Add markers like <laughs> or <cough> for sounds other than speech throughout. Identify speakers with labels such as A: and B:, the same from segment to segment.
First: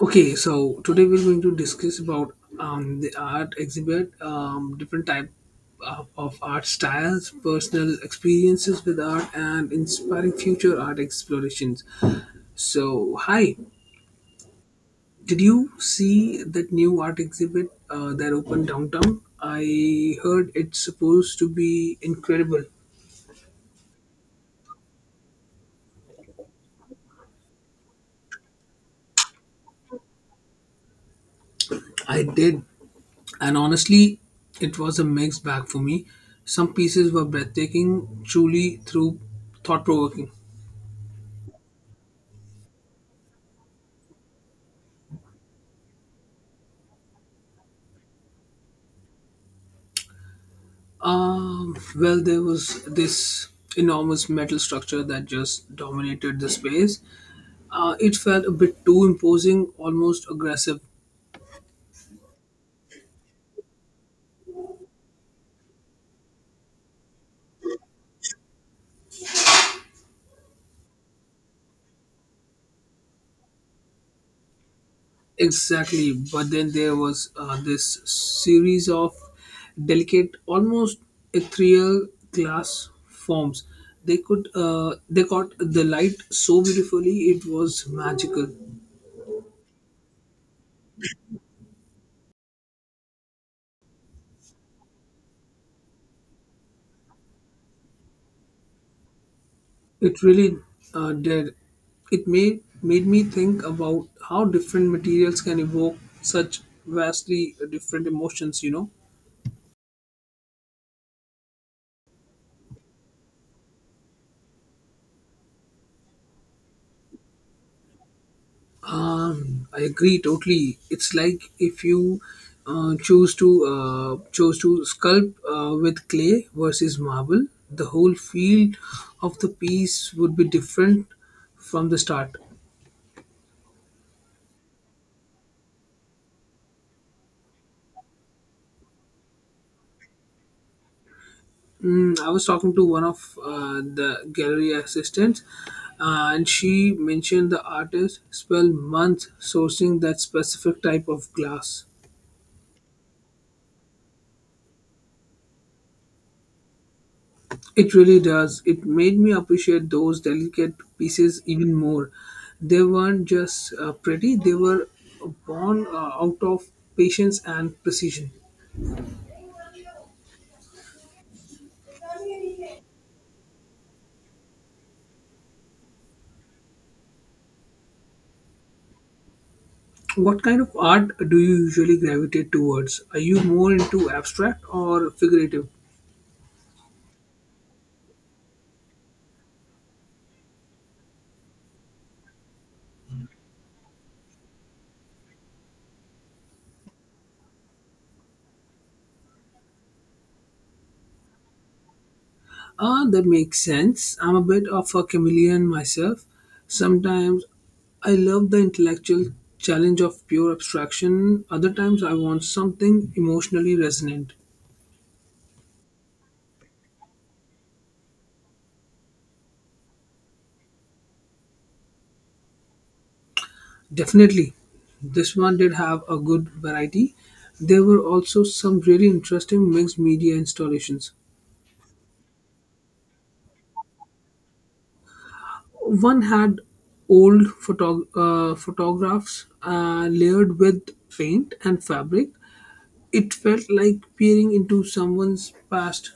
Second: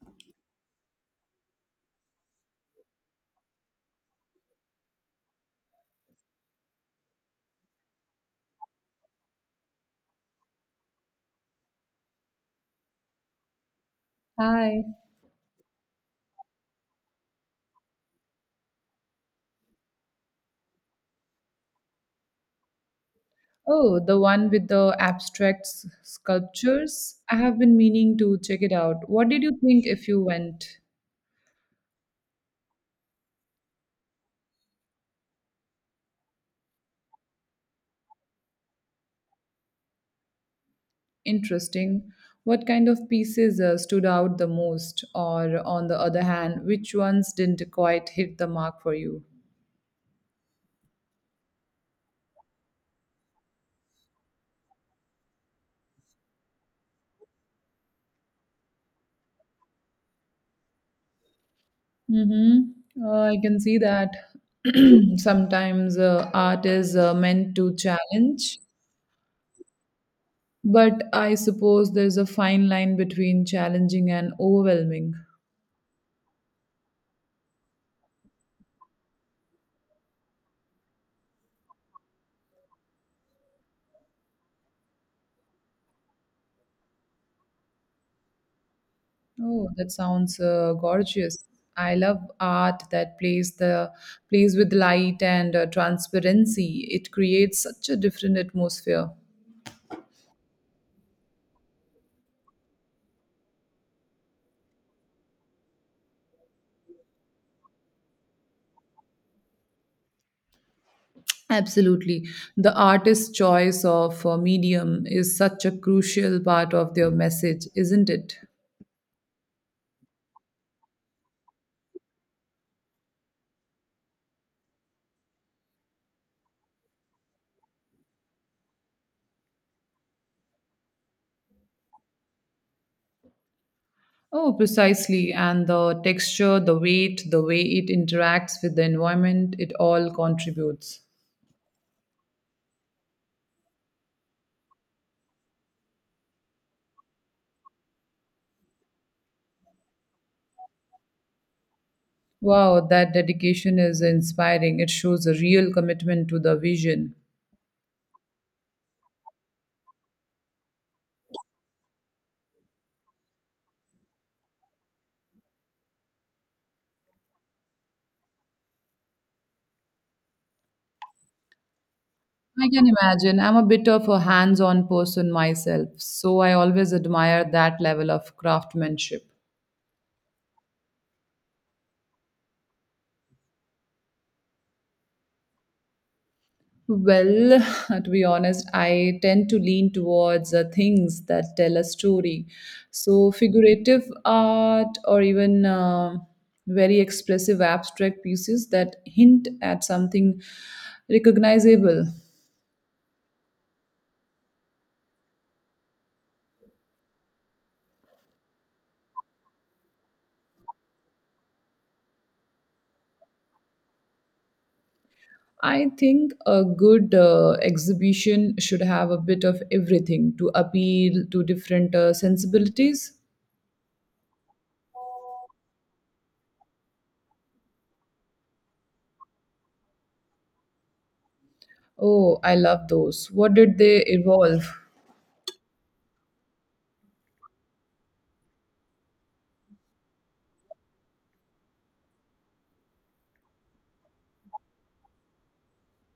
A: Okay, so today we're going to discuss about the art exhibit, different type of art styles, personal experiences with art, and inspiring future art explorations. So, hi,
B: Hi.
A: did you see that new art exhibit that opened downtown? I heard it's supposed to be incredible.
B: Oh, the one with the abstract sculptures. I have been meaning to check it out. What did you think if you went?
A: I did, and honestly, it was a mixed bag for me. Some pieces were breathtaking, truly through thought provoking.
B: Interesting. What kind of pieces stood out the most? Or, on the other hand, which ones didn't quite hit the mark for you?
A: Well, there was this enormous metal structure that just dominated the space. It felt a bit too imposing, almost aggressive.
B: Mm-hmm. I can see that <clears throat> sometimes art is meant to challenge, but I suppose there's a fine line between challenging and overwhelming.
A: Exactly. But then there was this series of delicate, almost ethereal glass forms. They could, they caught the light so beautifully, it was magical.
B: Oh, that sounds gorgeous. I love art that plays with light and transparency. It creates such a different atmosphere.
A: It really did. It made me think about how different materials can evoke such vastly different emotions.
B: Absolutely. The artist's choice of medium is such a crucial part of their message, isn't it?
A: I agree totally. It's like if you choose to chose to sculpt with clay versus marble, the whole feel of the piece would be different from the start.
B: Oh, precisely. And the texture, the weight, the way it interacts with the environment, it all contributes.
A: Mm, I was talking to one of the gallery assistants, and she mentioned the artist spent months sourcing that specific type of glass.
B: Wow, that dedication is inspiring. It shows a real commitment to the vision.
A: It really does. It made me appreciate those delicate pieces even more. They weren't just pretty; they were born out of patience and precision.
B: I can imagine. I'm a bit of a hands on person myself, so I always admire that level of craftsmanship.
A: What kind of art do you usually gravitate towards? Are you more into abstract or figurative?
B: Well, <laughs> to be honest, I tend to lean towards things that tell a story. So, figurative art or even very expressive abstract pieces that hint at something recognizable.
A: Ah, that makes sense. I'm a bit of a chameleon myself. Sometimes I love the intellectual challenge of pure abstraction, other times I want something emotionally resonant.
B: I think a good exhibition should have a bit of everything to appeal to different sensibilities.
A: Definitely, this one did have a good variety. There were also some really interesting mixed media installations.
B: Oh, I love those. What did they evolve?
A: One had old photographs layered with paint and fabric. It felt like peering into someone's past.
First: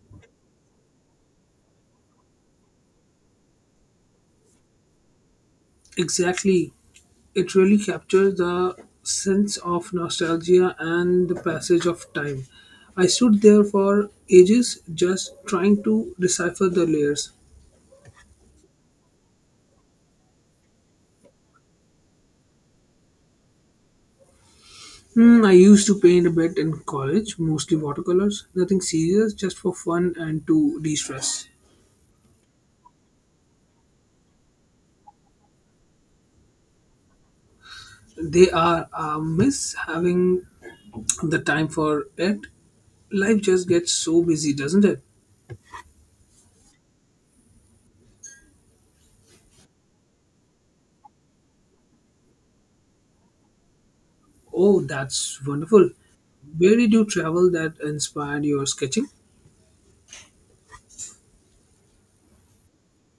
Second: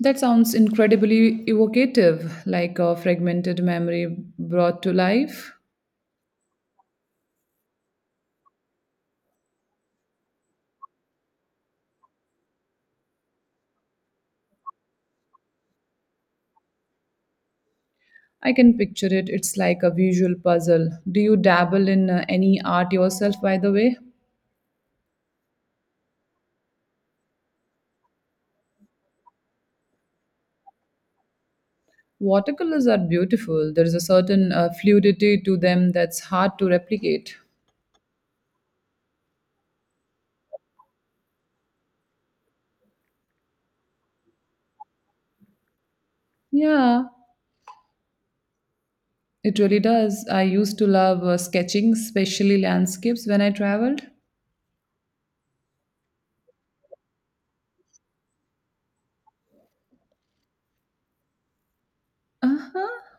B: That sounds incredibly evocative, like a fragmented memory brought to life.
A: Exactly. It really captures the sense of nostalgia and the passage of time. I stood there for ages just trying to decipher the layers.
B: I can picture it. It's like a visual puzzle. Do you dabble in any art yourself, by the way?
A: Hmm, I used to paint a bit in college, mostly watercolors, nothing serious, just for fun and to de stress.
B: Watercolors are beautiful. There is a certain fluidity to them that's hard to replicate.
A: They are a miss having the time for it. Life just gets so busy, doesn't it?
B: Yeah, it really does. I used to love sketching, especially landscapes when I traveled.
A: Oh, that's wonderful. Where did you travel that inspired your sketching?
B: Uh-huh.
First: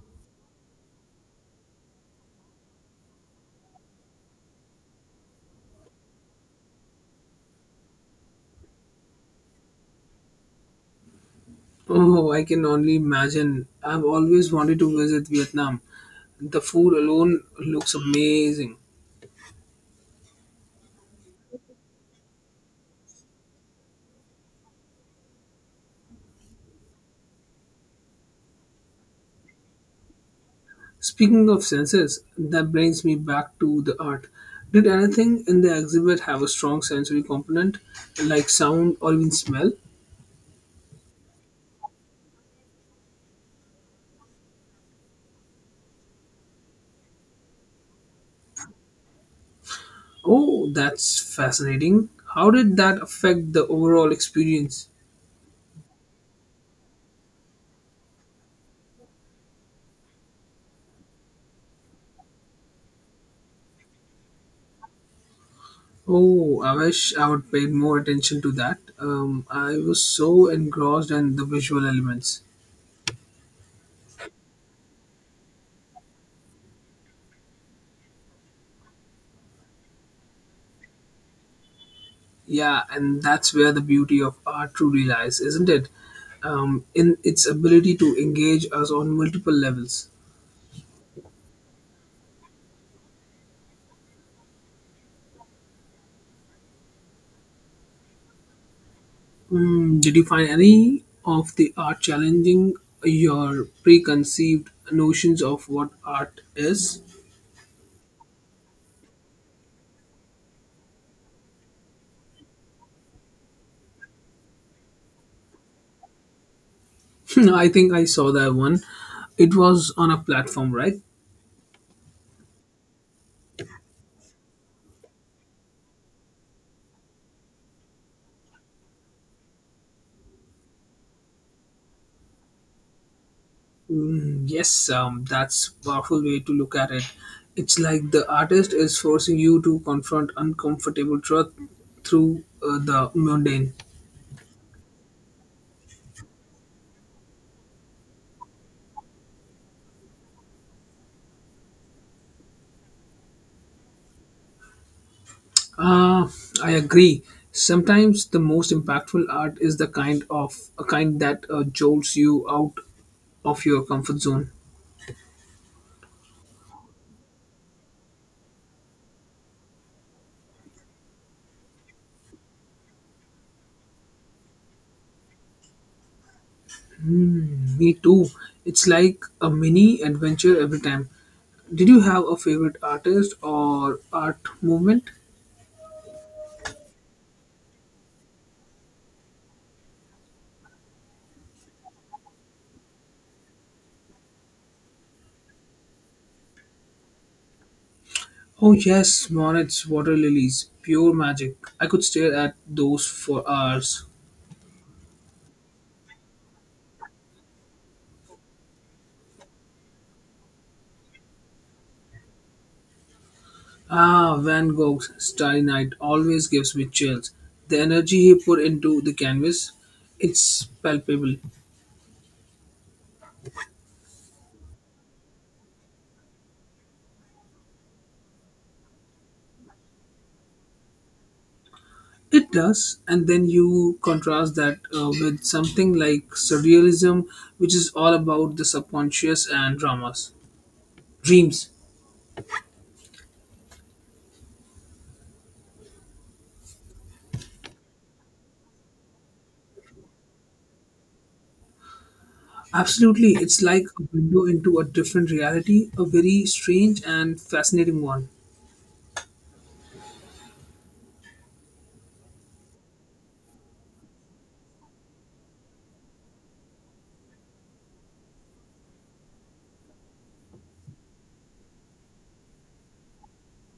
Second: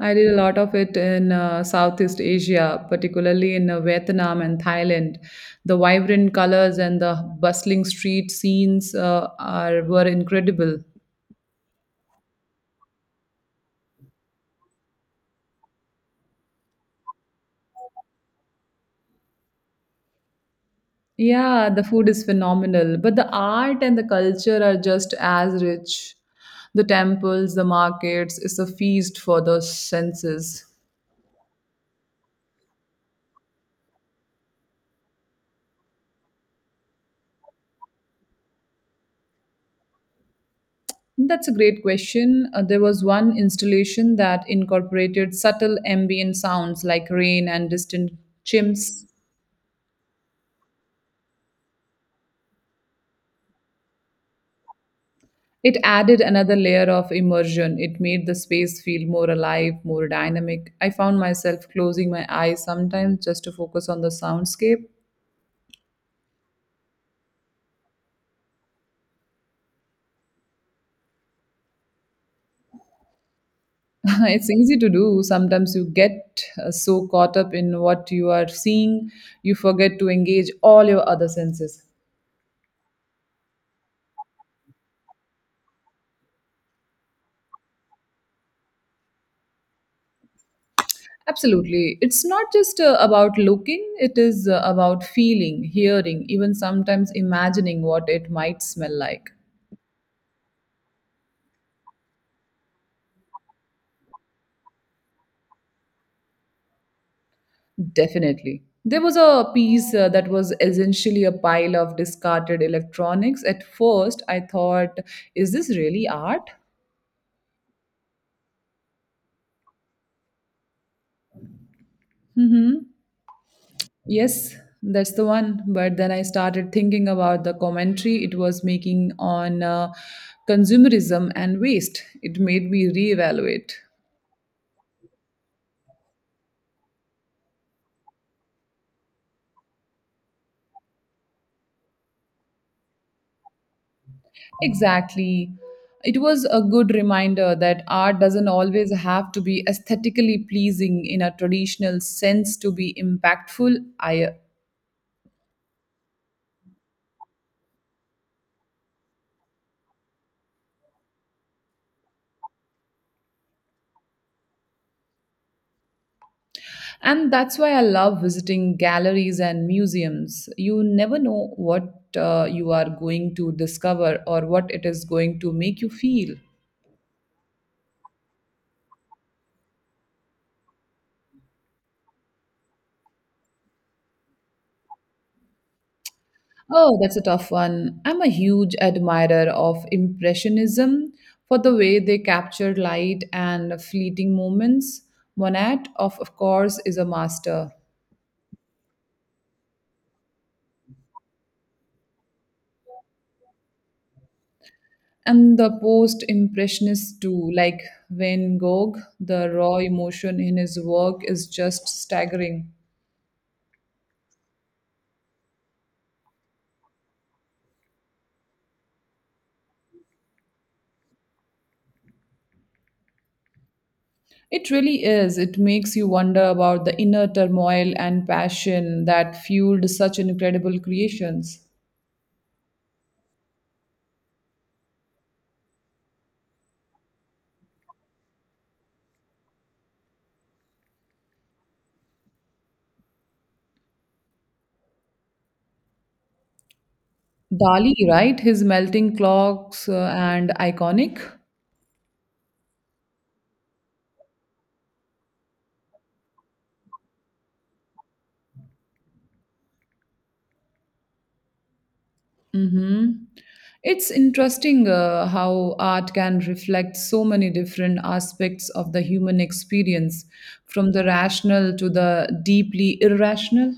B: I did a lot of it in Southeast Asia, particularly in Vietnam and Thailand. The vibrant colors and the bustling street scenes are were incredible.
A: Oh, I can only imagine. I've always wanted to visit Vietnam. The food alone looks amazing.
B: Yeah, the food is phenomenal, but the art and the culture are just as rich. The temples, the markets, it's a feast for the senses.
A: Speaking of senses, that brings me back to the art. Did anything in the exhibit have a strong sensory component, like sound or even smell?
B: That's a great question. There was one installation that incorporated subtle ambient sounds like rain and distant chimps.
A: Oh, that's fascinating. How did that affect the overall experience?
B: It added another layer of immersion. It made the space feel more alive, more dynamic. I found myself closing my eyes sometimes just to focus on the soundscape.
A: Oh, I wish I would paid more attention to that. I was so engrossed in the visual elements.
B: <laughs> It's easy to do. Sometimes you get so caught up in what you are seeing, you forget to engage all your other senses.
A: Yeah, and that's where the beauty of art truly lies, isn't it? In its ability to engage us on multiple levels.
B: Absolutely. It's not just about looking, it is about feeling, hearing, even sometimes imagining what it might smell like.
A: Hmm, did you find any of the art challenging your preconceived notions of what art is?
B: Definitely. There was a piece that was essentially a pile of discarded electronics. At first, I thought, is this really art?
A: <laughs> I think I saw that one. It was on a platform, right?
B: Mm-hmm. Yes, that's the one. But then I started thinking about the commentary it was making on consumerism and waste. It made me reevaluate.
A: Mm, yes, that's powerful way to look at it. It's like the artist is forcing you to confront uncomfortable truth through the mundane.
B: Exactly. It was a good reminder that art doesn't always have to be aesthetically pleasing in a traditional sense to be impactful.
A: Ah, I agree. Sometimes the most impactful art is the kind of a kind that jolts you out of your comfort zone.
B: And that's why I love visiting galleries and museums. You never know what you are going to discover or what it is going to make you feel.
A: Me too. It's like a mini adventure every time. Did you have a favorite artist or art movement?
B: Oh, that's a tough one. I'm a huge admirer of Impressionism for the way they capture light and fleeting moments. Monet, of course, is a master.
A: Oh yes, Monet's water lilies, pure magic. I could stare at those for hours.
B: And the post Impressionists, too, like Van Gogh, the raw emotion in his work is just staggering.
A: Ah, Van Gogh's Starry Night always gives me chills. The energy he put into the canvas, it's palpable.
B: It really is. It makes you wonder about the inner turmoil and passion that fueled such incredible creations.
A: It does, and then you contrast that with something like surrealism, which is all about the subconscious and dramas. Dreams.
B: Dali, right? His melting clocks and iconic.
A: Absolutely, it's like a window into a different reality, a very strange and fascinating one.
B: Mm-hmm. It's interesting how art can reflect so many different aspects of the human experience, from the rational to the deeply irrational.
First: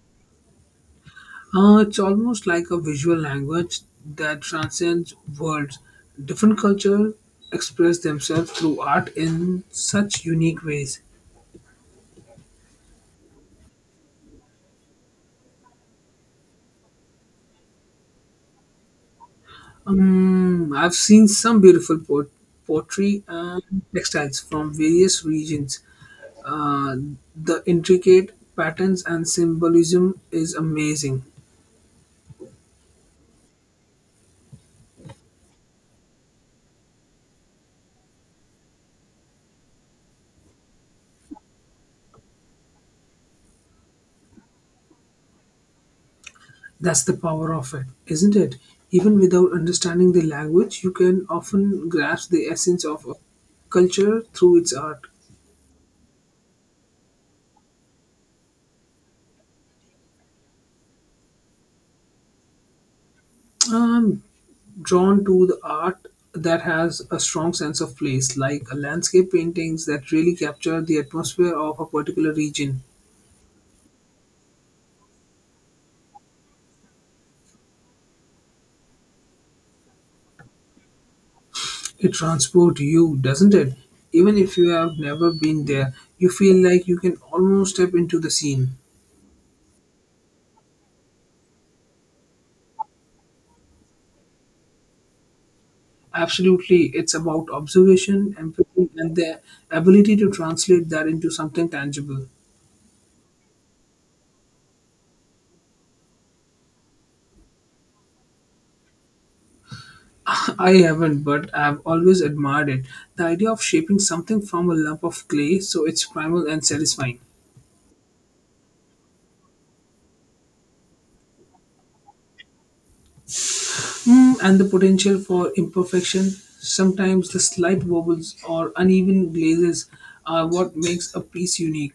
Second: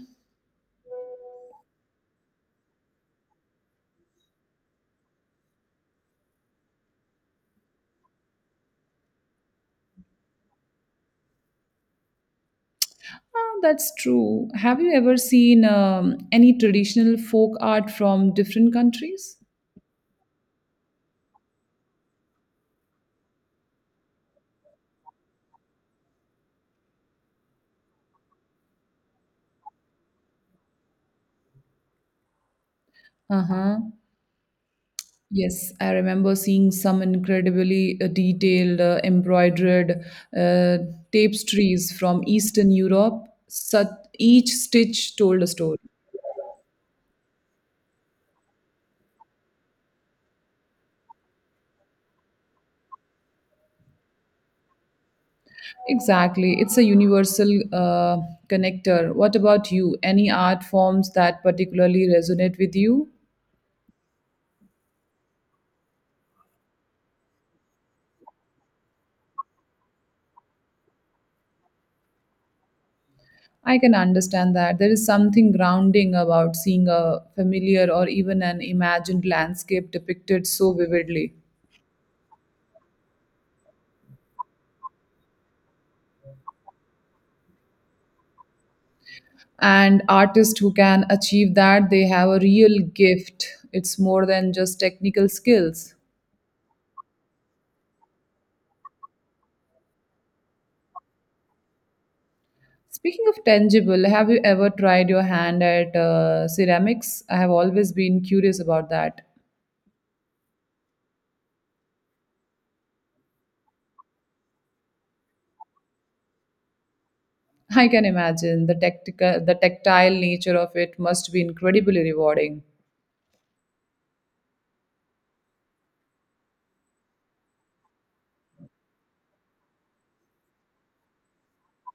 A: It's almost like a visual language that transcends words. Different cultures express themselves through art in such unique ways.
B: Ah, that's true. Have you ever seen any traditional folk art from different countries?
A: I've seen some beautiful pottery and textiles from various regions. Uh, the intricate patterns and symbolism is amazing.
B: Uh huh. Yes, I remember seeing some incredibly detailed, embroidered uh, tapestries from Eastern Europe. Each stitch told a story.
A: That's the power of it, isn't it? Even without understanding the language, you can often grasp the essence of a culture through its art.
B: Exactly. It's a universal connector. What about you? Any art forms that particularly resonate with you?
A: I'm drawn to the art that has a strong sense of place, like landscape paintings that really capture the atmosphere of a particular region.
B: I can understand that. There is something grounding about seeing a familiar or even an imagined landscape depicted so vividly.
A: It transports you, doesn't it? Even if you have never been there, you feel like you can almost step into the scene.
B: And artists who can achieve that, they have a real gift. It's more than just technical skills.
A: Absolutely, it's about observation, empathy, and the ability to translate that into something tangible.
B: Speaking of tangible, have you ever tried your hand at ceramics? I have always been curious about that.
A: <laughs> I haven't, but I've always admired it. The idea of shaping something from a lump of clay, so it's primal and satisfying.
B: I can imagine the tactile nature of it must be incredibly rewarding.
A: Mm, and the potential for imperfection. Sometimes the slight wobbles or uneven glazes are what makes a piece unique.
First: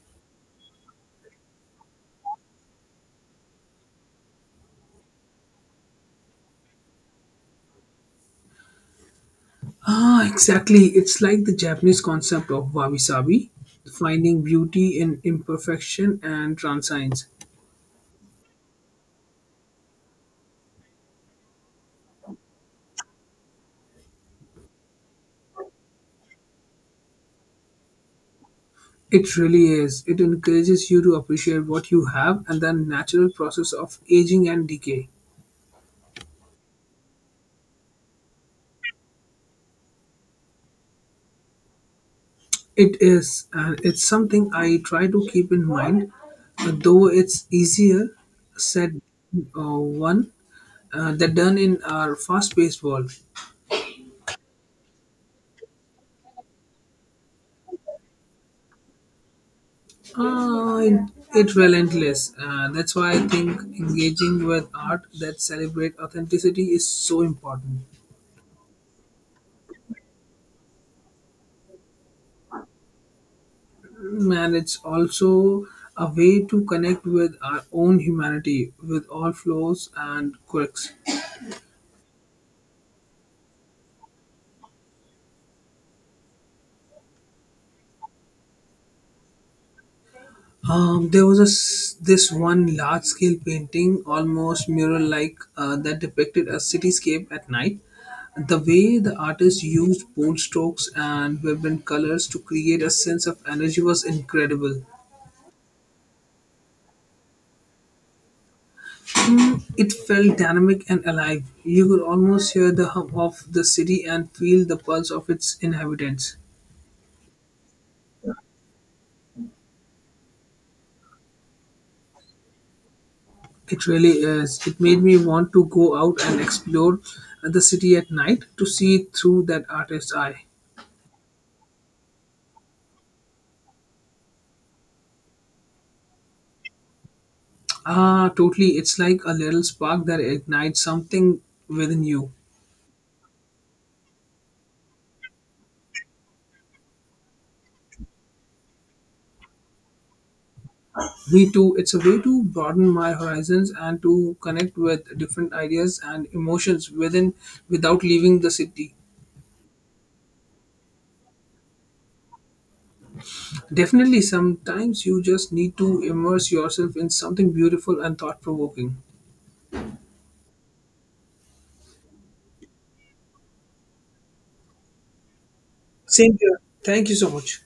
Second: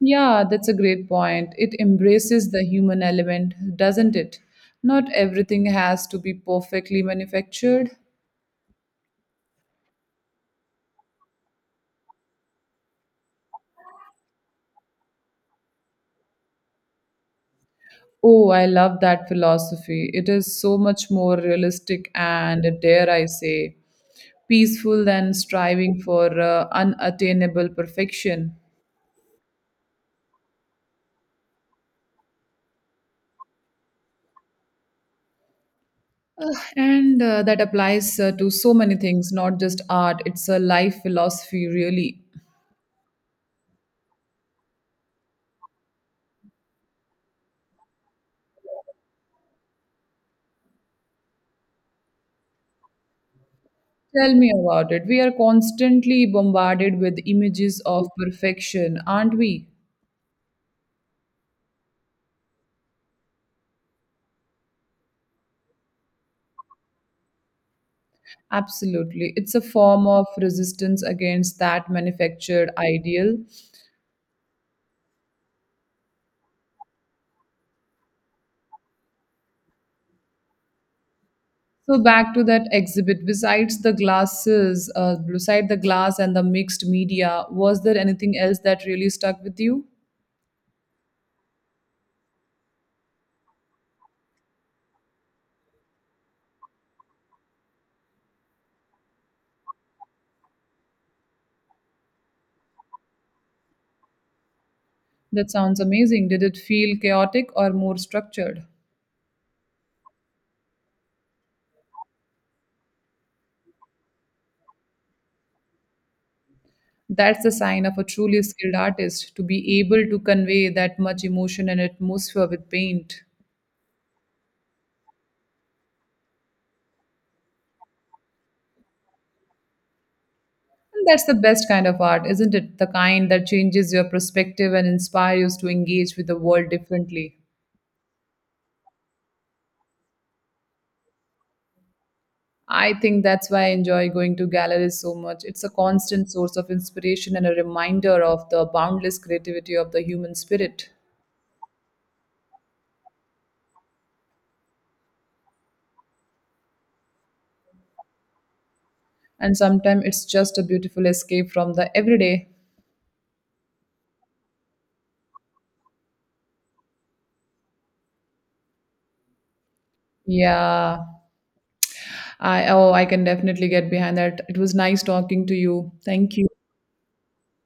B: Yeah, that's a great point. It embraces the human element, doesn't it? Not everything has to be perfectly manufactured.
A: Ah, exactly. It's like the Japanese concept of wabi sabi, finding beauty in imperfection and transience.
B: Oh, I love that philosophy. It is so much more realistic and, dare I say, peaceful than striving for unattainable perfection.
A: It really is. It encourages you to appreciate what you have and the natural process of aging and decay.
B: Ugh, and that applies to so many things, not just art. It's a life philosophy, really.
A: It is, and it's something I try to keep in mind, though it's easier said uh, one than done in our fast-paced world.
B: Tell me about it. We are constantly bombarded with images of perfection, aren't we?
A: It, it relentless. That's why I think engaging with art that celebrate authenticity is so important.
B: Absolutely. It's a form of resistance against that manufactured ideal.
A: Mm, and it's also a way to connect with our own humanity with all flaws and quirks.
B: So back to that exhibit. Besides the glasses, beside the glass and the mixed media, was there anything else that really stuck with you?
A: There was a s this one large scale painting, almost mural like, that depicted a cityscape at night. The way the artist used bold strokes and vibrant colors to create a sense of energy was incredible.
B: That sounds amazing. Did it feel chaotic or more structured?
A: Mm, it felt dynamic and alive. You could almost hear the hum of the city and feel the pulse of its inhabitants.
B: That's the sign of a truly skilled artist, to be able to convey that much emotion and atmosphere with paint.
A: It really is. It made me want to go out and explore the city at night to see through that artist's eye.
B: And that's the best kind of art, isn't it? The kind that changes your perspective and inspires you to engage with the world differently.
A: Ah, totally. It's like a little spark that ignites something within you.
B: I think that's why I enjoy going to galleries so much. It's a constant source of inspiration and a reminder of the boundless creativity of the human spirit.
A: Me too. It's a way to broaden my horizons and to connect with different ideas and emotions within without leaving the city.
B: And sometimes it's just a beautiful escape from the everyday.
A: Definitely, sometimes you just need to immerse yourself in something beautiful and thought provoking.
B: Yeah. I can definitely get behind that. It was nice talking to you.
A: Same
B: Thank you.
A: here. Thank you so much.